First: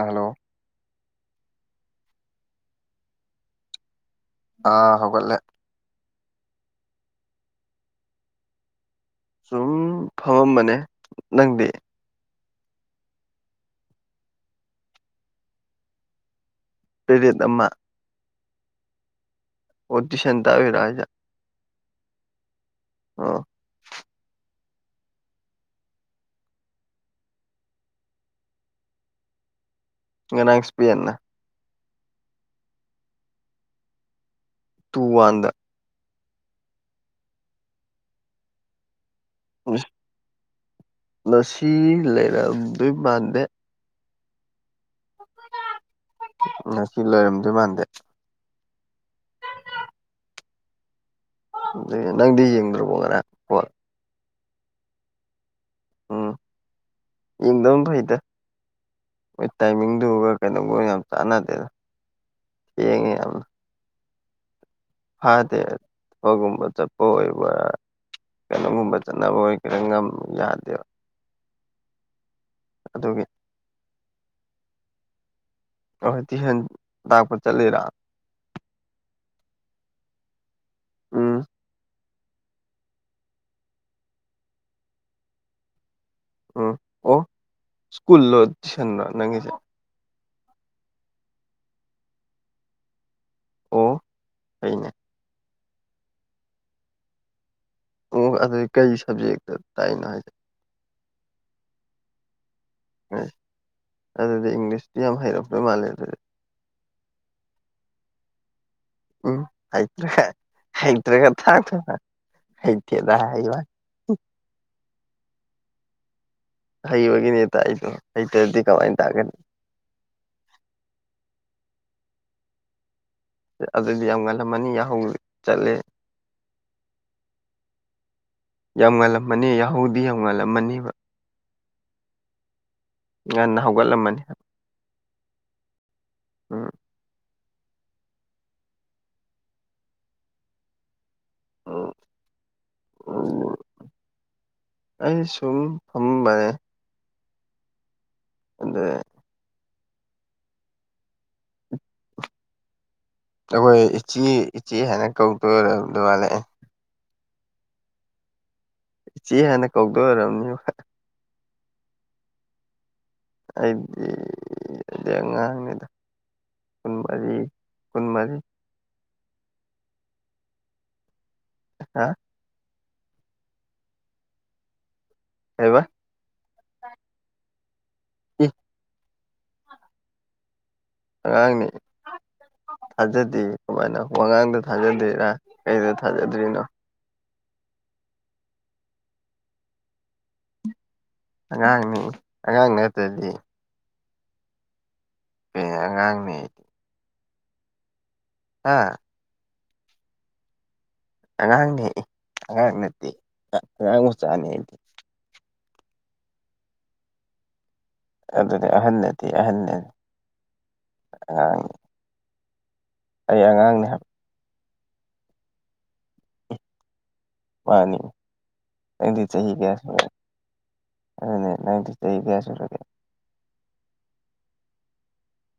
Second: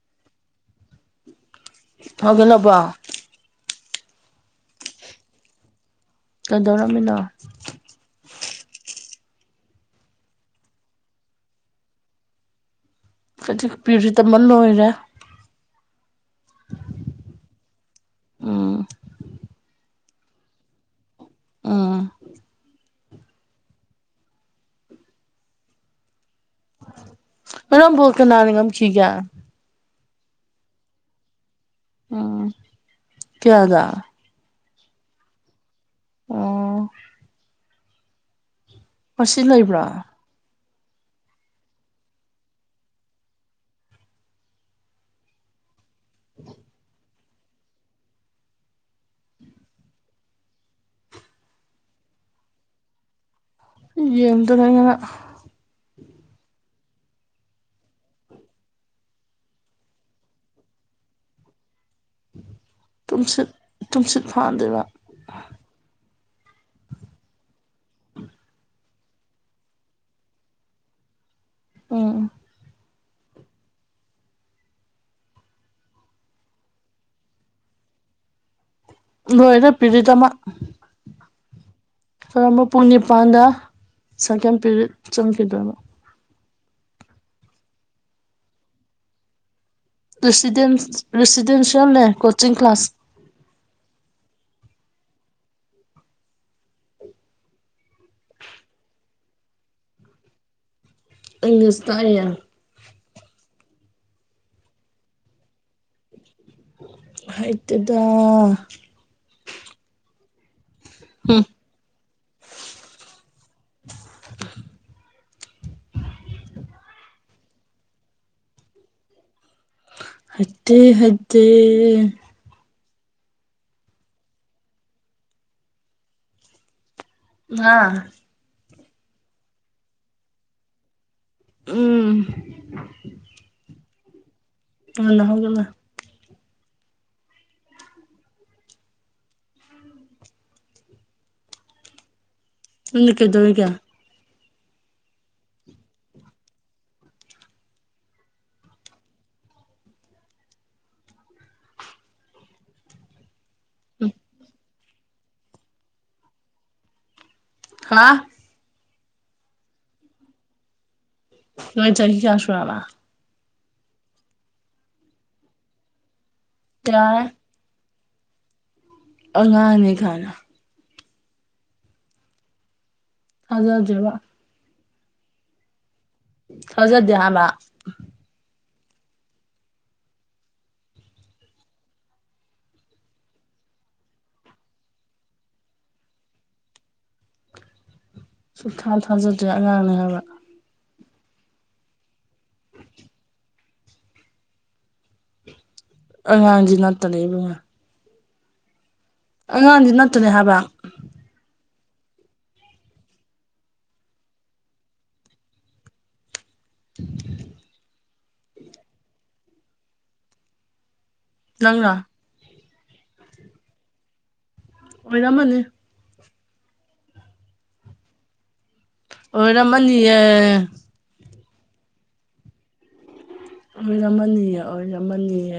hello ꯍꯧꯒꯠꯂꯥꯕꯣ ꯑꯥ ꯍꯧꯒꯠꯂꯦ ꯀꯩꯗꯧꯔꯝꯃꯤꯅꯣ ꯁꯨꯝ ꯐꯝꯃꯝꯕꯅꯦ ꯅꯪꯗꯤ ꯑꯃ ꯂꯣꯏꯔꯦ ꯄꯦꯔꯦꯠ ꯑꯃ ꯎꯝ ꯑꯣ ꯇꯨꯏꯁꯟ ꯇꯥꯛ ꯎꯏꯔꯣ ꯍꯥꯏꯖꯦ ꯎꯝ ꯑꯣ ꯉꯔꯥꯡ ꯕꯣꯜ ꯀꯅꯥꯅ ꯉꯝꯈꯤꯒꯦ ꯉꯔꯥꯡ ꯏꯁꯄꯦꯟꯅ ꯎꯝ ꯀꯌꯥꯗꯥ ꯇꯨ ꯋꯥꯟꯗ ꯑꯣ ꯉꯁꯤ ꯂꯩꯕ꯭ꯔꯥ ꯉꯁꯤ ꯂꯩꯔꯝꯗꯣꯏ ꯃꯥꯟꯗꯦ ꯉꯁꯤ ꯂꯩꯔꯝꯗꯣꯏ ꯃꯥꯟꯗꯦ ꯅꯪꯗꯤ ꯌꯦꯡꯗ꯭ꯔꯕꯣ ꯉꯔꯥꯡ ꯕꯣꯜ ꯌꯦꯡꯗꯔꯦ ꯑꯩ ꯉꯔꯥꯡ ꯎꯝ ꯌꯦꯡꯗꯝ ꯐꯩꯗ ꯃꯣꯏ ꯇꯥꯏꯃꯤꯡꯗꯨꯒ ꯀꯩꯒ ꯌꯥꯝ ꯆꯥꯟꯅꯗꯦꯗ ꯊꯦꯡꯉꯦ ꯌꯥꯝꯅ ꯇꯨꯝꯁꯤꯠ ꯇꯨꯝꯁꯤꯠ ꯐꯥꯗꯦꯕ ꯐꯥꯗꯦ ꯊꯕꯒꯨꯝꯕ ꯆꯠꯄ ꯑꯣꯏꯕ ꯀꯩꯅꯣꯒꯨꯝꯕ ꯆꯠꯅꯕ ꯑꯣꯏ ꯂꯩꯉꯝ ꯌꯥꯗꯦꯕ ꯎꯝ ꯑꯗꯨꯒꯤ ꯑꯣꯏ ꯇꯨꯏꯁꯟ ꯇꯥꯛꯄ ꯆꯠꯂꯤꯔꯣ ꯂꯣꯏꯔꯦ ꯄꯤꯔꯤꯠ ꯑꯃ ꯎꯝ ꯍꯣꯔꯦꯟ ꯑꯃ ꯄꯨꯡ ꯅꯤꯄꯥꯟꯗ ꯁꯦꯀꯦꯟ ꯄꯤꯔꯤꯠ ꯆꯪꯈꯤꯗꯣꯏꯕ ꯎꯝ ꯑꯣ ꯁ꯭ꯀꯨꯜꯂꯣ ꯇꯨꯏꯁꯟꯂꯣ ꯅꯪꯒꯤꯁꯦ ꯔꯦꯁꯤꯗꯦꯟꯁ ꯔꯦꯁꯤꯗꯦꯟꯁꯤꯌꯦꯜꯅꯦ ꯀꯣꯆꯤꯡ ꯀ꯭ꯂꯥꯁ ꯑꯣ ꯑꯩꯅꯦ ꯑꯣ ꯑꯗꯨꯏ ꯀꯩ ꯁꯕꯖꯦꯛꯇ ꯇꯥꯛ ꯏꯅꯣ ꯍꯥꯏꯖꯦ ꯏꯪꯂꯤꯁ ꯇꯥꯛ ꯏꯌꯦ ꯑꯁ ꯑꯗꯨꯗꯤ ꯏꯪꯂꯤꯁꯇꯤ ꯌꯥꯝ ꯍꯩꯔꯝꯗꯣꯏ ꯃꯥꯜꯂꯦ ꯑꯗꯨꯗꯤ ꯍꯩꯇꯦꯗꯥ ꯎꯝ ꯍꯩꯇ꯭ꯔꯦ ꯍꯩꯇ꯭ꯔꯦꯒ ꯇꯥꯛꯇꯣꯏꯕ ꯍꯩꯇꯦꯗ ꯍꯥꯏꯕꯟ ꯍꯩꯕꯒꯤꯅꯦ ꯇꯥꯛꯏꯗꯣ ꯍꯩꯇ꯭ꯔꯗꯤ ꯀꯃꯥꯏꯅ ꯇꯥꯛꯀꯅꯤ ꯍꯩꯇꯦ ꯍꯩꯇꯦ ꯑꯗꯨꯗꯤ ꯌꯥꯝ ꯉꯜꯂꯝꯃꯅꯤ ꯌꯥꯍꯧ ꯆꯠꯂꯦ ꯅꯥ ꯌꯥꯝ ꯉꯜꯂꯝꯃꯅꯤ ꯌꯥꯍꯧꯗꯤ ꯌꯥꯝ ꯉꯜꯂꯝꯃꯅꯤꯕ ꯎꯝ ꯉꯟꯅ ꯍꯧꯒꯠꯂꯝꯃꯅꯤ ꯉꯟꯅ ꯍꯧꯒꯠꯂꯦ ꯎꯝ ꯑꯣ ꯅꯪꯗꯤ ꯀꯩꯗꯧꯔꯤꯒꯦ ꯑꯩꯖꯦ ꯁꯨꯝ ꯐꯃꯝꯕꯅꯦ ꯑꯗ ꯑꯩꯈꯣꯏ ꯎꯝ ꯏꯆꯦ ꯏꯆꯦ ꯍꯥꯏꯅ ꯀꯧꯗꯣꯏ ꯑꯗꯨ ꯃꯥꯜꯂꯦ ꯍꯥ ꯏꯆꯦ ꯍꯥꯏꯅ ꯀꯧꯗꯣꯏ ꯑꯣꯏꯔꯝꯅꯤꯕ ꯅꯣꯏ ꯆꯍꯤ ꯀꯌꯥ ꯁꯨꯔꯕ ꯑꯩꯗꯤ ꯑꯩꯗꯤ ꯑꯉꯥꯡꯅꯤꯗ ꯌꯥꯔꯦ ꯀꯨꯟꯃꯔꯤ ꯀꯨꯟꯃꯔꯤ ꯑꯉꯥꯡꯅꯤ ꯈꯥꯏꯅ ꯍꯥ ꯊꯥꯖꯗꯦꯕ ꯀꯩꯕ ꯊꯥꯖꯗꯦ ꯍꯥꯕ ꯑꯦ ꯑꯉꯥꯡꯅꯦ ꯊꯥꯖꯗꯦ ꯀꯃꯥꯏꯅ ꯋꯥꯉꯥꯡꯗ ꯊꯥꯖꯗ꯭ꯔꯤꯔꯥ ꯀꯩꯗ ꯊꯥꯖꯗ꯭ꯔꯤꯅꯣ ꯁꯨꯡ ꯊꯥ ꯊꯥꯖꯗ꯭ꯔꯦ ꯑꯉꯥꯡꯅꯦ ꯍꯥꯏꯕ ꯑꯉꯥꯡꯅꯤ ꯑꯉꯥꯡ ꯅꯠꯇ꯭ꯔꯗꯤ ꯑꯦ ꯑꯉꯥꯡ ꯑꯉꯥꯡꯗꯤ ꯅꯠꯇꯅ ꯏꯕꯨꯡꯉꯣ ꯍꯥ ꯑꯉꯥꯡꯗꯤ ꯅꯠꯇꯅꯦ ꯍꯥꯏꯕ ꯑꯉꯥꯡꯅꯦ ꯑꯉꯥꯡ ꯅꯠꯇꯦ ꯑꯉꯥꯡ ꯃꯆꯥꯅꯦ ꯑꯩꯗꯤ [unintelligible] ꯑꯗꯨꯅꯦ ꯑꯍꯟ ꯅꯠꯇꯦ ꯑꯍꯟꯅꯦ ꯑꯍꯟ ꯑꯉꯥꯡ ꯅꯪꯅ ꯑꯩ ꯑꯉꯥꯡꯅꯤ ꯍꯥꯏꯕ ꯑꯣꯏꯔꯝꯃꯅꯤ ꯃꯥꯟꯅꯤ ꯑꯣꯏꯔꯝꯃꯅꯤꯌꯦ ꯑꯗꯨꯅꯦ ꯅꯪꯗꯤ ꯆꯍꯤ ꯀꯌꯥ ꯁꯨꯔꯒꯦ ꯑꯣꯏꯔꯝꯃꯅꯤꯌꯦ ꯑꯣꯏꯔꯝꯃꯅꯤꯌꯦ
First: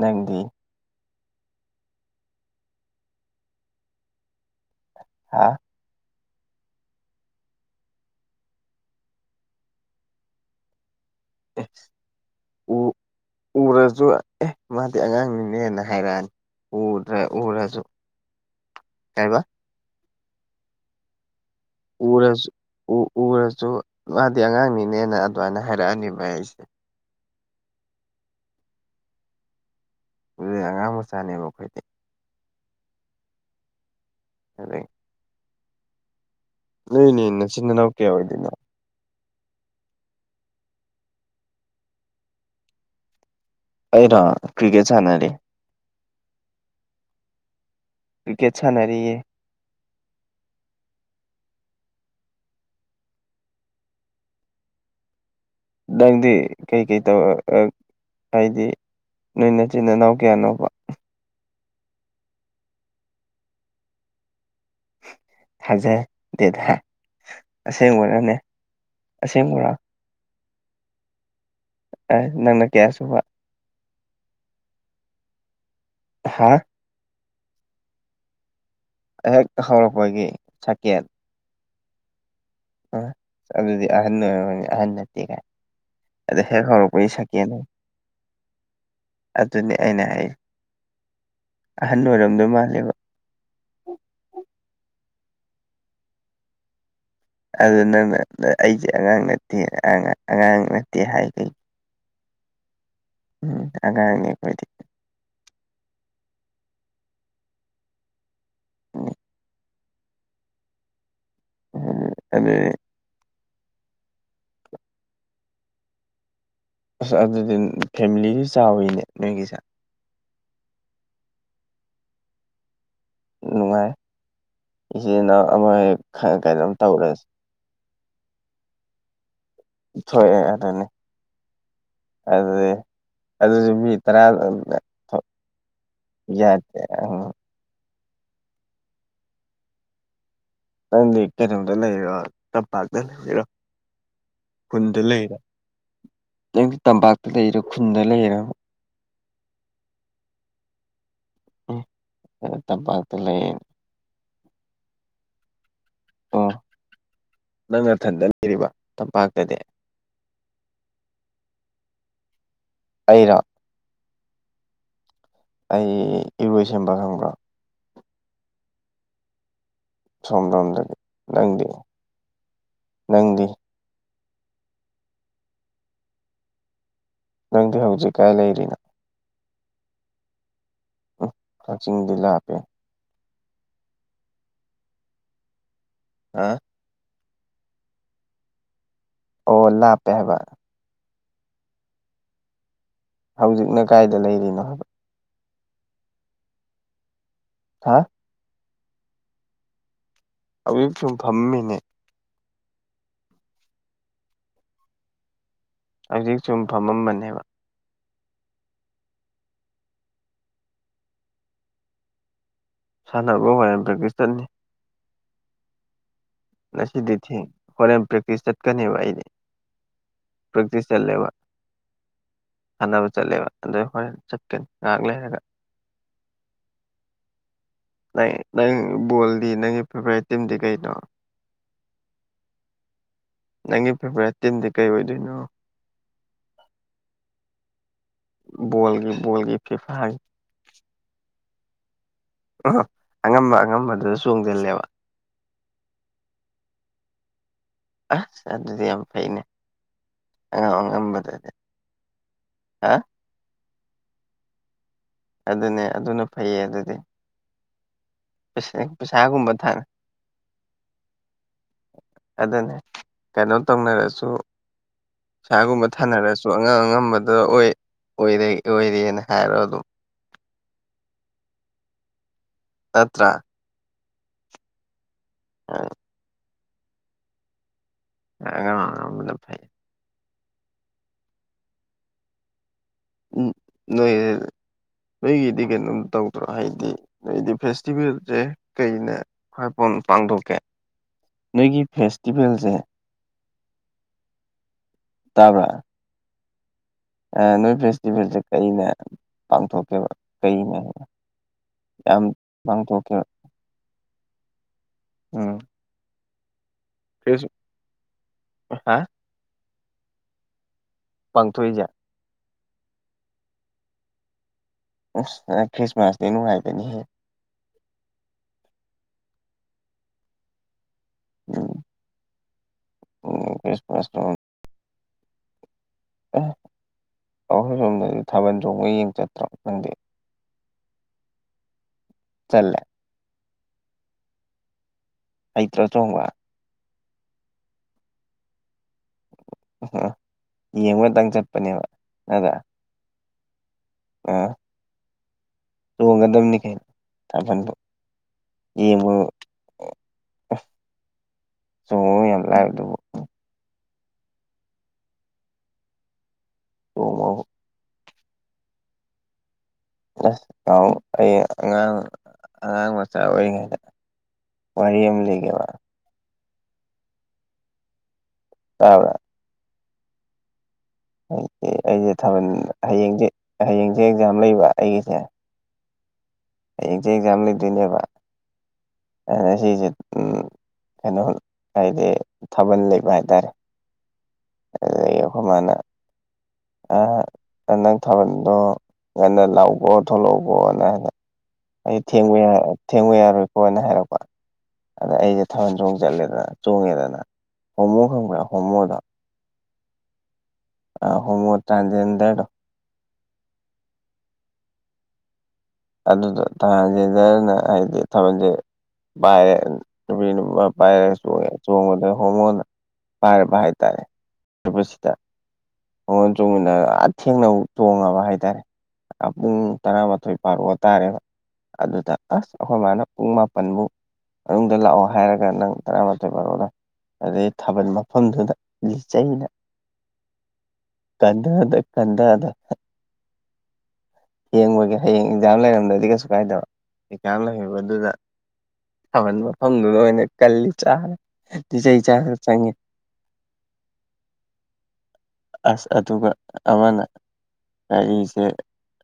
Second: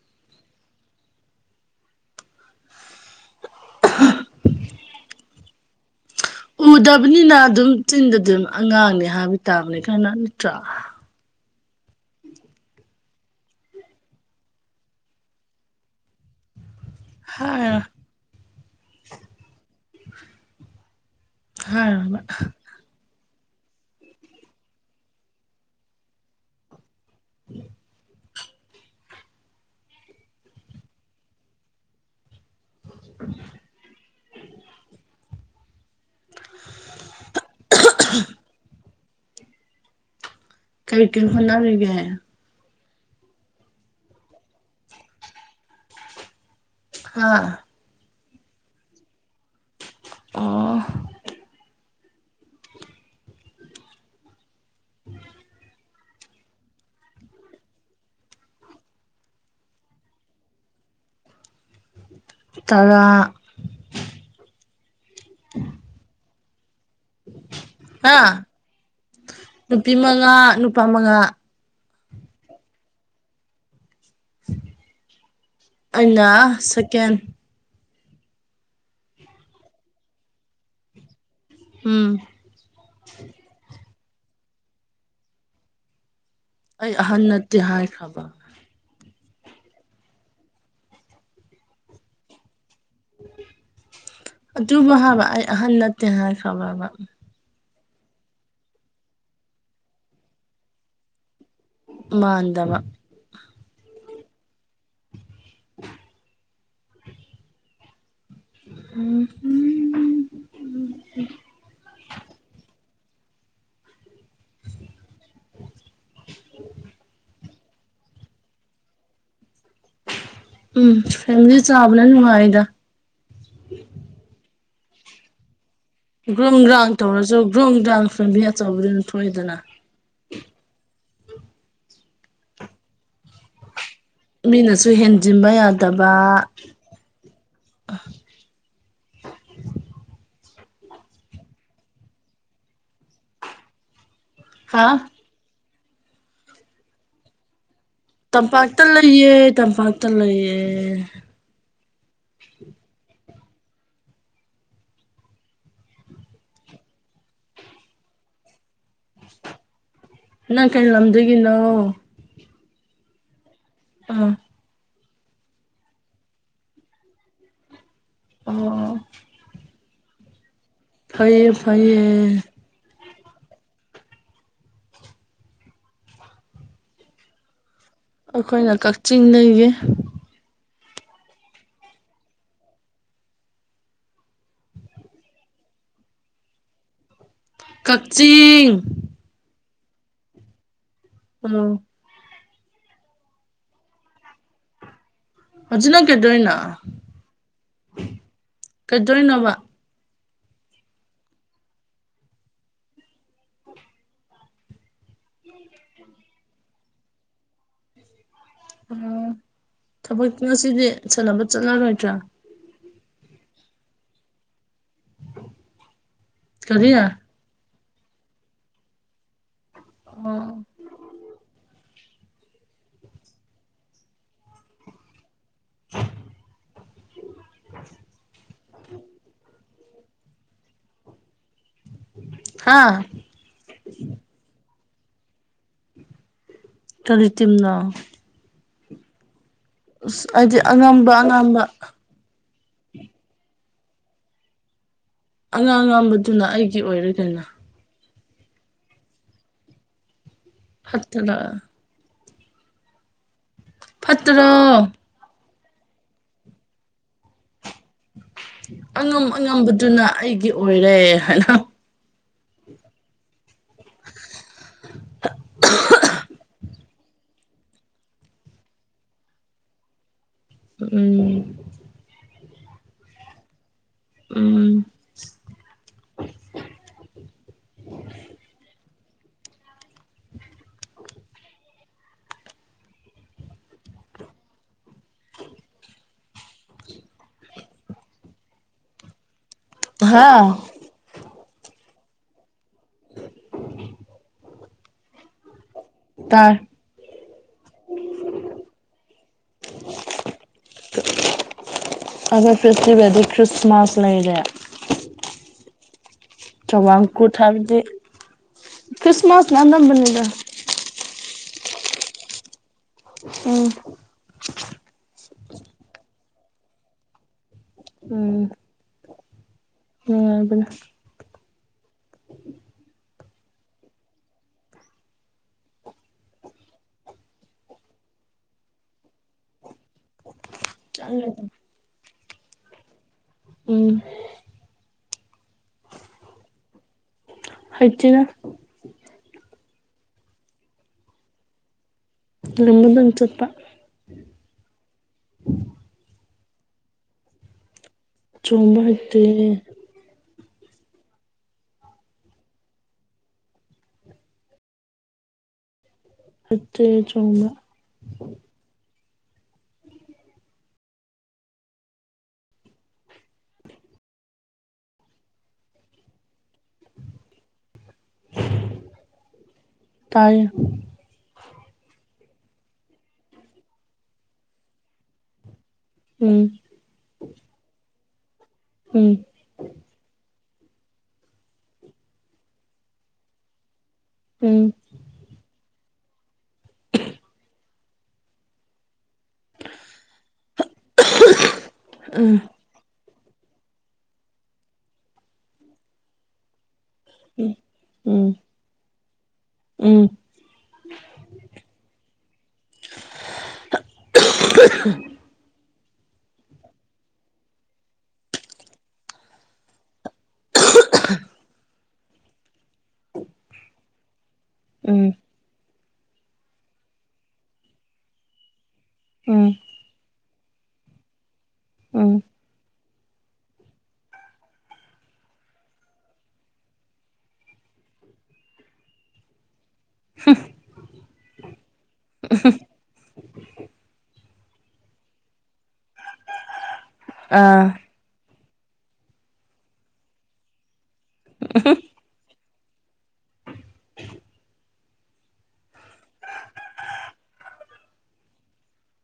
ꯅꯪꯗꯤ [unintelligible] ꯑꯥ ꯎꯗꯕꯅꯤꯅ ꯑꯗꯨꯝ ꯆꯤꯟꯗꯗꯤ ꯑꯗꯨꯝ ꯑꯉꯥꯡꯅꯤ ꯍꯥꯏꯕ ꯇꯥꯕꯅ ꯀꯅꯥ ꯅꯠꯇ꯭ꯔꯥ ꯑꯦ ꯎ [inaudible] ꯎꯔꯁꯨ ꯑꯦ ꯃꯥꯗꯤ ꯑꯉꯥꯡꯅꯤꯅꯦꯅ ꯍꯥꯏꯔꯛꯑꯅꯤ ꯎ ꯍꯥꯏꯔꯣ ꯎꯔꯁꯨ ꯀꯩꯏꯕ ꯍꯥꯏꯔꯣꯕ ꯎꯔꯁꯨ ꯎꯔꯁꯨ ꯃꯥꯗꯤ ꯑꯉꯥꯡꯅꯤꯅꯦꯅ ꯑꯗꯨꯃꯥꯏꯅ ꯍꯥꯏꯔꯛꯑꯅꯤꯕ ꯑꯩꯁꯦ ꯑꯗꯨꯗꯤ ꯑꯉꯥꯡ ꯃꯆꯥꯅꯦꯕ ꯑꯩꯈꯣꯏꯗꯤ [inaudible] [unintelligible] ꯅꯣꯏꯅꯤ ꯅꯆꯤꯟ ꯅꯅꯥꯎ ꯀꯌꯥ ꯑꯣꯏꯗꯧꯅꯣ ꯀꯩ ꯀꯧ ꯍꯣꯠꯅꯔꯤꯒꯦ ꯑꯩꯔꯣ ꯀ꯭ꯔꯤꯀꯦꯠ ꯁꯥꯟꯅꯔꯤ ꯍꯥ ꯀ꯭ꯔꯤꯀꯦꯠ ꯁꯥꯟꯔꯤꯌꯦ ꯑꯣ [inaudible] ꯅꯪꯗꯤ ꯀꯩꯀꯩ ꯇꯧ ꯍꯥꯏꯗꯤ ꯅꯣꯏ ꯅꯆꯤꯟ ꯏꯅꯥꯎ ꯀꯌꯥꯅꯣꯕ ꯇꯔꯥ ꯊꯥꯖꯗꯦꯗ ꯑꯁꯦꯡꯕꯥꯔꯅꯦ ꯑ ꯑꯁꯦꯡꯕꯥꯔ ꯅꯨꯄꯤ ꯃꯉꯥ ꯅꯨꯄꯥ ꯃꯉꯥ ꯑꯦ ꯅꯪꯅ ꯀꯌꯥꯁꯨꯨꯕ ꯑꯩꯅ ꯍꯥ ꯁꯦꯀꯦꯟ ꯍꯦꯛ ꯍꯧꯔꯛꯄꯒꯤ ꯁꯦꯀꯦꯟ ꯎꯝ ꯑꯥ ꯑꯗꯨꯗꯤ ꯑꯍꯟ ꯑꯣꯏꯔꯒꯅꯤ ꯑꯍꯟ ꯅꯠꯇꯦꯒꯥꯏ ꯑꯥꯗ ꯍꯦꯛ ꯑꯩ ꯍꯧꯔꯛꯄꯒꯤ ꯑꯍꯟ ꯁꯦꯀꯦꯟꯅꯤ ꯅꯠꯇꯦ ꯍꯥꯏꯈ꯭ꯔꯕ ꯑꯗꯨꯅꯤ ꯑꯩꯅ ꯍꯥꯏ ꯑꯍꯜ ꯑꯣꯏꯔꯣꯝꯗꯣꯏ ꯃꯥꯜꯂꯦꯕ ꯑꯗꯨꯃ ꯍꯥꯏꯕ ꯑꯩ ꯑꯍꯟ ꯅꯠꯇꯦ ꯍꯥꯏꯈ꯭ꯔꯥꯕꯕ ꯑꯗꯨ ꯅꯪꯅ ꯑꯩꯗꯤ ꯑꯉꯥꯡ ꯅꯠꯇꯦ ꯑꯉꯥꯡ ꯅꯠꯇꯦ ꯍꯥꯏꯒꯩ ꯃꯥꯟꯗꯕ ꯎꯝ ꯑꯉꯥꯡꯅꯤ ꯑꯈꯣꯏꯗꯤ [inaudible] ꯎꯝ ꯑꯝ ꯑꯗꯨꯏ [unintelligible] ꯑꯁ ꯑꯗꯨꯗꯤ ꯐꯦꯃꯤꯂꯤꯁꯤ ꯆꯥꯎꯋꯤꯅꯦ ꯅꯣꯏꯒꯤꯁꯦ ꯎꯝ ꯐꯦꯃꯤꯂꯤ ꯆꯥꯎꯕꯅ ꯅꯨꯡꯉꯥꯏꯗ ꯅꯨꯡꯉꯥꯏ ꯏꯆꯤꯅꯥꯎ ꯑꯃ ꯍꯦꯛ ꯒ꯭ꯔꯨꯡ ꯀꯩꯅꯣꯝ ꯒ꯭ꯔꯥꯡ ꯇꯧꯔꯦ ꯇꯧꯔꯁꯨ ꯒ꯭ꯔꯨꯡ ꯒ꯭ꯔꯥꯎꯟ ꯐꯦꯝꯂꯤ ꯑꯆꯧꯕꯗ ꯑꯗꯨꯝ ꯊꯣꯛꯏꯗꯅ ꯊꯣꯛꯑꯦ ꯑꯗꯨꯅꯤ ꯑꯗꯩ ꯑꯗꯨꯁꯨ ꯃꯤ ꯇꯔꯥ ꯃꯤꯅꯁꯨ ꯍꯦꯟꯖꯤꯟꯕ ꯌꯥꯗꯕ ꯌꯥꯗꯦ [unintelligible] ꯂꯩꯔꯣ ꯍꯥ ꯈꯨꯟꯗ ꯂꯩꯔꯣ ꯅꯪ ꯇꯝꯄꯥꯛꯇ ꯂꯩꯔꯣ ꯈꯨꯟꯗ ꯂꯩꯔ ꯇꯝꯄꯥꯛꯇ ꯂꯩꯌꯦ ꯇꯝꯄꯥꯛꯇ ꯂꯩꯌꯦ ꯍꯨꯝ [unintelligible] ꯇꯄꯥꯛꯇ ꯂꯩꯌꯦ ꯑꯣ ꯅꯪ ꯅꯊꯟꯗ ꯂꯩꯔꯤꯕ ꯇꯝꯄꯥꯛꯇꯗꯤ ꯅꯪ ꯀꯩ ꯂꯝꯗꯒꯤꯅꯣ ꯑꯩꯔꯣ ꯑꯥ ꯑꯩ ꯏꯔꯣꯏꯁꯦꯝꯕ ꯈꯪꯕ꯭ꯔꯣ ꯑꯣ ꯁꯣꯝ ꯔꯣꯝꯗꯗꯤ ꯐꯩꯌꯦ ꯐꯩꯌꯦ ꯅꯪꯗꯤ ꯅꯪꯗꯤ ꯍꯧꯖꯤꯛ ꯀꯥꯏ ꯑꯩꯈꯣꯏꯅ ꯂꯩꯔꯤꯅꯣ ꯀꯛꯆꯤꯡꯗꯒꯤ ꯎꯝ ꯀꯛꯆꯤꯡꯗꯤ ꯂꯥꯞꯄꯦ ꯍꯥ ꯀꯛꯆꯤꯡ ꯑꯣ ꯂꯥꯞꯄꯦ ꯍꯥꯏꯕ ꯎꯨꯝ ꯍꯧꯖꯤꯛꯅ ꯀꯥꯏꯗ ꯂꯩꯔꯤꯅꯣ ꯍꯥꯏꯕ ꯍꯧꯖꯤꯛ ꯅꯪ ꯀꯩꯗꯣꯏꯅ ꯍꯥ ꯀꯩꯗꯧꯏꯅꯣꯕ ꯍꯧꯖꯤꯛ ꯁꯨꯝ ꯐꯝꯃꯤꯅꯦ ꯍꯧꯖꯤꯛ ꯁꯨꯝ ꯐꯝꯃꯝꯕꯅꯦꯕ ꯑꯣ ꯊꯕꯛꯇ ꯉꯁꯤꯗꯤ ꯁꯥꯟꯅꯕ ꯆꯠꯂꯔꯣꯏꯗ꯭ꯔꯥ ꯁꯥꯟꯅꯕ [unintelligible] ꯗꯒꯤ ꯆꯠꯅꯤ ꯀꯔꯤ ꯉꯁꯤꯗꯤ ꯊꯦꯡꯉꯦ ꯍꯣꯔꯦꯟ ꯄ꯭ꯔꯦꯛꯇꯤꯁ ꯆꯠꯀꯅꯦꯕ ꯑꯩꯗꯤ ꯄ꯭ꯔꯛꯇꯤꯁ ꯆꯠꯂꯦꯕ ꯁꯥꯟꯅꯕ ꯆꯠꯂꯦꯕ ꯑꯗꯨꯏ ꯍꯣꯔꯦꯟ ꯆꯠꯀꯅꯤ ꯉꯥꯏꯍꯥꯛ ꯂꯩꯔꯒ ꯅꯩ ꯅꯪ ꯕꯣꯜꯗꯤ ꯅꯪꯒꯤ ꯐꯦꯚꯣꯔꯥꯏꯠ ꯇꯤꯝꯗꯤ ꯀꯩꯅꯣ ꯍꯥꯥ ꯅꯪꯒꯤ ꯐꯦꯚꯣꯔꯥꯏꯠ ꯇꯤꯝꯗꯤ ꯀꯩ ꯑꯣꯏꯗꯣꯏꯅꯣ ꯀꯔꯤ ꯇꯤꯝꯅꯣ ꯕꯣꯜꯒꯤ ꯕꯣꯜꯒꯤ ꯐꯤꯐꯥꯒꯤ ꯑꯁ ꯑꯩꯗꯤ ꯑꯉꯝꯕ ꯑꯉꯝꯕ ꯑꯣ ꯑꯉꯝꯕ ꯑꯉꯝꯕꯗꯨꯗ ꯆꯣꯡꯖꯤꯜꯂꯦꯕ ꯑꯉꯝ ꯑꯉꯝꯕꯗꯨꯅ ꯑꯩꯒꯤ ꯑꯣꯏꯔꯦ ꯀꯩꯅꯣ ꯑꯥ ꯑꯗꯨꯗꯤ ꯌꯥꯝ ꯐꯩꯅꯦ ꯑꯉꯥꯝ ꯐꯠꯇꯔ ꯑꯉꯝꯕꯗꯨꯗꯤ ꯍꯥ ꯐꯠꯇ꯭ꯔꯣ ꯑꯗꯨꯅꯦ ꯑꯗꯨꯅ ꯐꯩꯌꯦ ꯑꯗꯨꯗꯤ ꯄꯩꯁꯥ- ꯑꯉꯝ ꯄꯩꯁꯥꯒꯨꯝꯕ ꯊꯥꯅ ꯑꯉꯝꯕꯗꯨꯅ ꯑꯩꯒꯤ ꯑꯣꯏꯔꯦ ꯍꯥꯏꯅ ꯑꯗꯨꯅꯦ ꯀꯩꯅꯣ ꯇꯧꯅꯔꯁꯨ ꯄꯩꯁꯥꯒꯨꯝꯕ ꯊꯥꯅꯔꯁꯨ ꯑꯉꯥꯝ ꯑꯉꯝꯕꯗ ꯑꯣꯏ ꯑꯣꯏꯔꯦ ꯑꯣꯏꯔꯦꯅ ꯍꯥꯏꯔꯣ ꯑꯗꯨꯝ ꯎꯝ ꯅꯠꯇ꯭ꯔꯥ ꯎꯝ [unintelligible] [unintelligible] [unintelligible] ꯐꯩ ꯎꯝ ꯅꯣꯏ ꯅꯣꯏꯒꯤꯗꯤ ꯀꯩꯅꯣꯝ ꯇꯧ ꯍꯥꯏꯗꯤ ꯍꯥꯏꯗꯤ ꯐꯦꯁꯇꯤꯚꯦꯜꯁꯦ ꯀꯩꯅ ꯈ꯭ꯋꯥꯏꯄꯣꯟ ꯍꯥ ꯄꯥꯡꯊꯣꯛꯀꯦ ꯅꯣꯏꯒꯤ ꯐꯦꯁꯇꯤꯚꯦꯜꯁꯦ [inaudible] ꯇꯥꯕ꯭ꯔꯥ ꯇꯥꯏ ꯅꯣꯏ ꯐꯦꯁꯇꯤꯚꯦꯜꯁꯦ ꯀꯩꯅ ꯄꯥꯡꯊꯣꯛꯀꯦꯕ ꯀꯩꯅꯥ ꯑꯩꯈꯣꯏ ꯐꯦꯁꯁꯇꯤꯚꯦꯜꯗꯤ ꯈ꯭ꯔꯤꯁꯃꯥꯁ ꯂꯩꯔꯦ ꯑꯧ ꯆꯧꯋꯥꯡ ꯀꯨꯠ ꯍꯥꯏꯕꯗꯤ ꯍꯥ ꯈ꯭ꯔꯤꯁꯃꯥꯁꯅ ꯑꯅꯝꯕꯅꯤꯗ ꯄꯥꯡꯊꯣꯛꯏꯁꯦ ꯎꯝ ꯎꯁ ꯍꯟꯗꯛ ꯈ꯭ꯔꯤꯁꯃꯥꯁꯇꯤ ꯅꯨꯡꯉꯥꯏꯕꯅꯤꯍꯦ ꯎꯝ ꯅꯨꯡꯉꯥꯏꯕꯅꯦ ꯎꯝ ꯎꯝ ꯕ꯭ꯔꯦꯐꯥꯁ ꯇꯧꯔꯦ ꯑꯦ ꯑꯈꯣꯏ ꯁꯣꯝꯗꯗꯤ ꯊꯥꯕꯜ ꯆꯣꯡꯕ ꯌꯦꯡ ꯆꯠꯇ꯭ꯔꯣ ꯅꯪꯗꯤ ꯆꯠꯂꯦ ꯑꯗꯨꯝ ꯆꯜꯂꯦ ꯎꯝ ꯍꯩꯇ꯭ꯔꯣ ꯆꯣꯡꯕ ꯍꯩꯇꯦꯗ [unintelligible] ꯌꯦꯡꯕ ꯉꯇꯪ ꯆꯠꯄꯅꯦꯕ ꯅꯠꯇ꯭ꯔꯥ ꯂꯝꯕꯗꯪ ꯆꯠꯄ ꯑꯥ ꯆꯣꯡꯒꯗꯕꯅꯤ ꯀꯩꯅꯣ ꯊꯥꯕꯜꯕꯨ ꯆꯣꯡꯕ ꯌꯦꯡꯕꯨ ꯍꯩꯇꯦ ꯆꯣꯡꯕꯕꯨ ꯌꯥꯝ ꯂꯥꯏꯗꯨꯕꯨ ꯍꯩꯇꯦ ꯆꯣꯡꯕꯕꯨ ꯆꯣꯡꯕ ꯑꯁ ꯅꯍꯥꯟꯃꯨꯛ ꯑꯩ ꯑꯉꯥꯡ ꯑꯉꯥꯡ ꯃꯆꯥ ꯑꯣꯏꯔꯤꯉꯩꯗ ꯋꯥꯔꯤ ꯑꯃ ꯂꯤꯒꯦꯕ ꯇꯥꯕ꯭ꯔ ꯇꯥꯏꯌꯦ ꯑꯩꯁꯦ ꯑꯩꯁꯦ ꯊꯥꯕꯜ ꯍꯌꯦꯡꯁꯦ ꯍꯌꯦꯡꯁꯦ ꯑꯦꯛꯖꯥꯝ ꯂꯩꯕ ꯑꯩꯒꯤꯁꯦ ꯎꯝ ꯍꯌꯦꯡꯁꯦ ꯑꯦꯛꯖꯥꯝ ꯂꯩꯗꯣꯏꯅꯦꯕ ꯎꯝ ꯑꯗ ꯁꯤꯁꯦ ꯎꯝ ꯀꯩꯅꯣ ꯍꯥꯏꯗꯤ ꯊꯥꯕꯜ ꯂꯩꯕ ꯍꯥꯏꯇꯥꯔꯦ ꯎꯝ ꯑꯗꯨ ꯑꯩꯈꯣꯏ ꯃꯥꯅ ꯑꯥ ꯅꯪ ꯊꯥꯕꯜꯗꯣ ꯉꯟꯅ ꯂꯥꯛꯎꯀꯣ ꯊꯣꯂꯛꯎꯀꯣꯅ ꯍꯥꯏꯕ ꯑꯩ ꯊꯦꯡꯕ ꯎꯝ ꯌꯥꯔꯣꯏ ꯊꯦꯡꯕ ꯌꯥꯔꯣꯏꯀꯣꯅ ꯍꯥꯏꯔꯛꯄ ꯑꯗ ꯑꯩꯁꯦ ꯊꯥꯕꯜ ꯆꯣꯡ ꯆꯠꯂꯦꯗꯅ ꯆꯣꯡꯉꯦꯗꯅ ꯍꯣꯃꯣ ꯎꯝ ꯈꯪꯕ꯭ꯔ ꯍꯣꯃꯣꯗꯣ ꯎꯝ ꯑ ꯍꯣꯃꯣ ꯇ꯭ꯔꯥꯟꯖꯦꯟꯗꯔ ꯗꯣ [unintelligible] ꯑꯗꯨꯗꯣ ꯇ꯭ꯔꯥꯟꯖꯦꯟꯗꯔꯅ ꯍꯥꯏꯗꯤ ꯊꯥꯕꯜꯖꯦ ꯄꯥꯏꯌꯦ ꯅꯨꯄꯤ ꯅꯨꯄꯥ ꯄꯥꯏꯔ ꯆꯣꯡꯉꯦ ꯆꯣꯡꯕꯗ ꯍꯣꯃꯣꯅ ꯄꯥꯏꯔꯕ ꯍꯥꯏ ꯇꯥꯔꯦ [unintelligible] ꯊꯥꯕꯜ ꯎꯝ ꯆꫭꯡꯃꯤꯟꯅꯔ ꯑꯥ ꯊꯦꯡꯅ ꯆꯣꯡꯉꯕ ꯍꯥꯏꯇꯥꯔꯦ ꯑ ꯎꯝ ꯄꯨꯡ ꯇꯔꯥꯃꯥꯊꯣꯏ ꯕꯥꯔꯣ ꯇꯥꯔꯦꯕ ꯑꯗꯨꯗ ꯎꯝ ꯑꯁ ꯑꯈꯣꯏ ꯃꯥꯅ ꯄꯨꯡ ꯃꯥꯄꯟꯕꯨꯛ ꯃꯅꯨꯡꯗ ꯂꯥꯛꯑꯣ ꯍꯥꯏꯔꯒ ꯅꯪ ꯇꯔꯥꯃꯥꯊꯣꯏ ꯕꯥꯔꯣ ꯑꯗꯩ ꯊꯥꯕꯜ ꯃꯐꯝꯗꯨꯗ ꯂꯤꯆꯩꯅ [unintelligible] ꯀꯟꯗꯗ ꯀꯟꯗꯗ ꯊꯦꯡꯕꯒꯤ ꯍꯌꯦꯡ ꯑꯦꯛꯖꯥꯝ ꯂꯩꯔꯝꯗ꯭ꯔꯗꯤ ꯀꯩꯁꯨ ꯀꯥꯏꯗꯕ ꯑꯦꯛꯖꯥꯝ ꯑꯥ ꯂꯩꯕꯗꯨꯗ ꯊꯥꯕꯜ ꯃꯐꯝꯗꯨꯗ ꯑꯣꯏꯅ ꯀꯜꯂꯤ ꯆꯥꯔꯦ ꯂꯤꯆꯩ ꯆꯥꯔꯒ ꯆꯪꯉꯦ ꯑꯥꯁ ꯑꯗꯨꯒ ꯑꯃꯅ ꯑꯩꯖꯦ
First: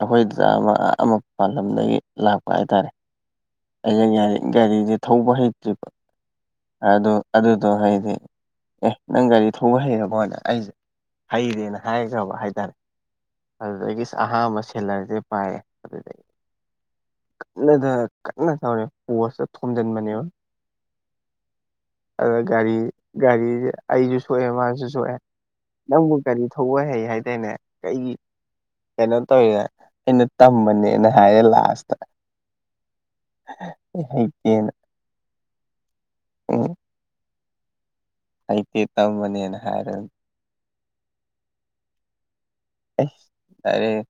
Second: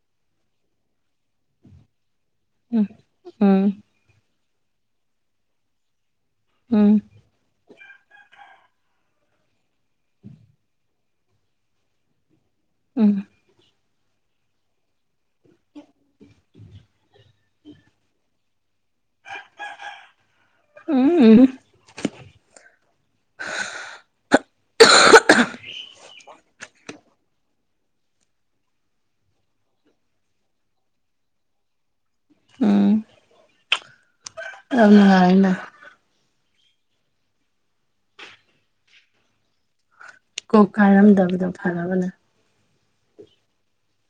ꯑꯈꯣꯏ ꯗꯗꯥ ꯑꯃ ꯑꯥ ꯃꯄꯥꯟꯂꯝꯗꯒꯤ ꯂꯥꯛꯄ ꯍꯥꯏꯇꯥꯔꯦ ꯎꯝ [unintelligible] ꯒꯥꯔꯤꯖꯦ ꯊꯧꯕ ꯍꯩꯇ꯭ꯔꯤꯕ ꯎꯝ ꯎꯝ ꯑꯗꯨ ꯑꯗꯨꯗꯣ ꯍꯥꯏꯗꯤ ꯑꯦ ꯅꯪ ꯒꯥꯔꯤ ꯊꯧꯕ ꯍꯩꯔꯕꯣꯅ ꯑꯩ [unintelligible] ꯍꯩꯔꯦꯅ ꯍꯥꯏꯒ꯭ꯔꯕ ꯍꯥꯏꯇꯥꯔꯦ ꯎꯝ ꯑꯗꯨꯗꯒꯤ ꯑꯍꯥꯟꯕ ꯁꯦꯂꯔꯖꯦ ꯄꯥꯏꯌꯦ ꯑꯗꯨꯗꯩ ꯀꯟꯅ ꯊꯧꯔꯦ ꯀꯟꯅ ꯊꯧꯔꯦ ꯄꯣꯁꯇ ꯊꯣꯝꯖꯟꯕꯅꯦꯕ ꯎꯝ ꯑꯗ ꯒꯥꯔꯤ ꯒꯥꯔꯤꯖꯦ ꯑꯩꯖꯨ ꯁꯣꯛꯑꯦ ꯃꯥꯖꯨ ꯁꯣꯛꯑꯦ ꯅꯪꯕꯨ ꯒꯔꯤ ꯊꯧꯕ ꯍꯩ ꯍꯥꯏꯗꯥꯏꯅꯦ ꯀꯩꯒꯤ ꯀꯩꯅꯣ ꯇꯧꯋꯤꯔ ꯑꯩꯅ ꯇꯝꯕꯅꯦꯅ ꯍꯥꯏꯌꯦ ꯂꯥꯁꯇ ꯎꯝ [unintelligible] ꯍꯩꯇꯦ ꯌꯥꯝ ꯅꯨꯡꯉꯥꯏꯅ ꯎꯝ ꯍꯩꯇꯦ ꯇꯝꯕꯅꯦꯅ [unintelligible] ꯀꯣꯛ ꯀꯥꯏꯔꯝꯗꯕꯗꯣ ꯐꯔꯕꯅꯦ [unintelligible] ꯑꯔꯦ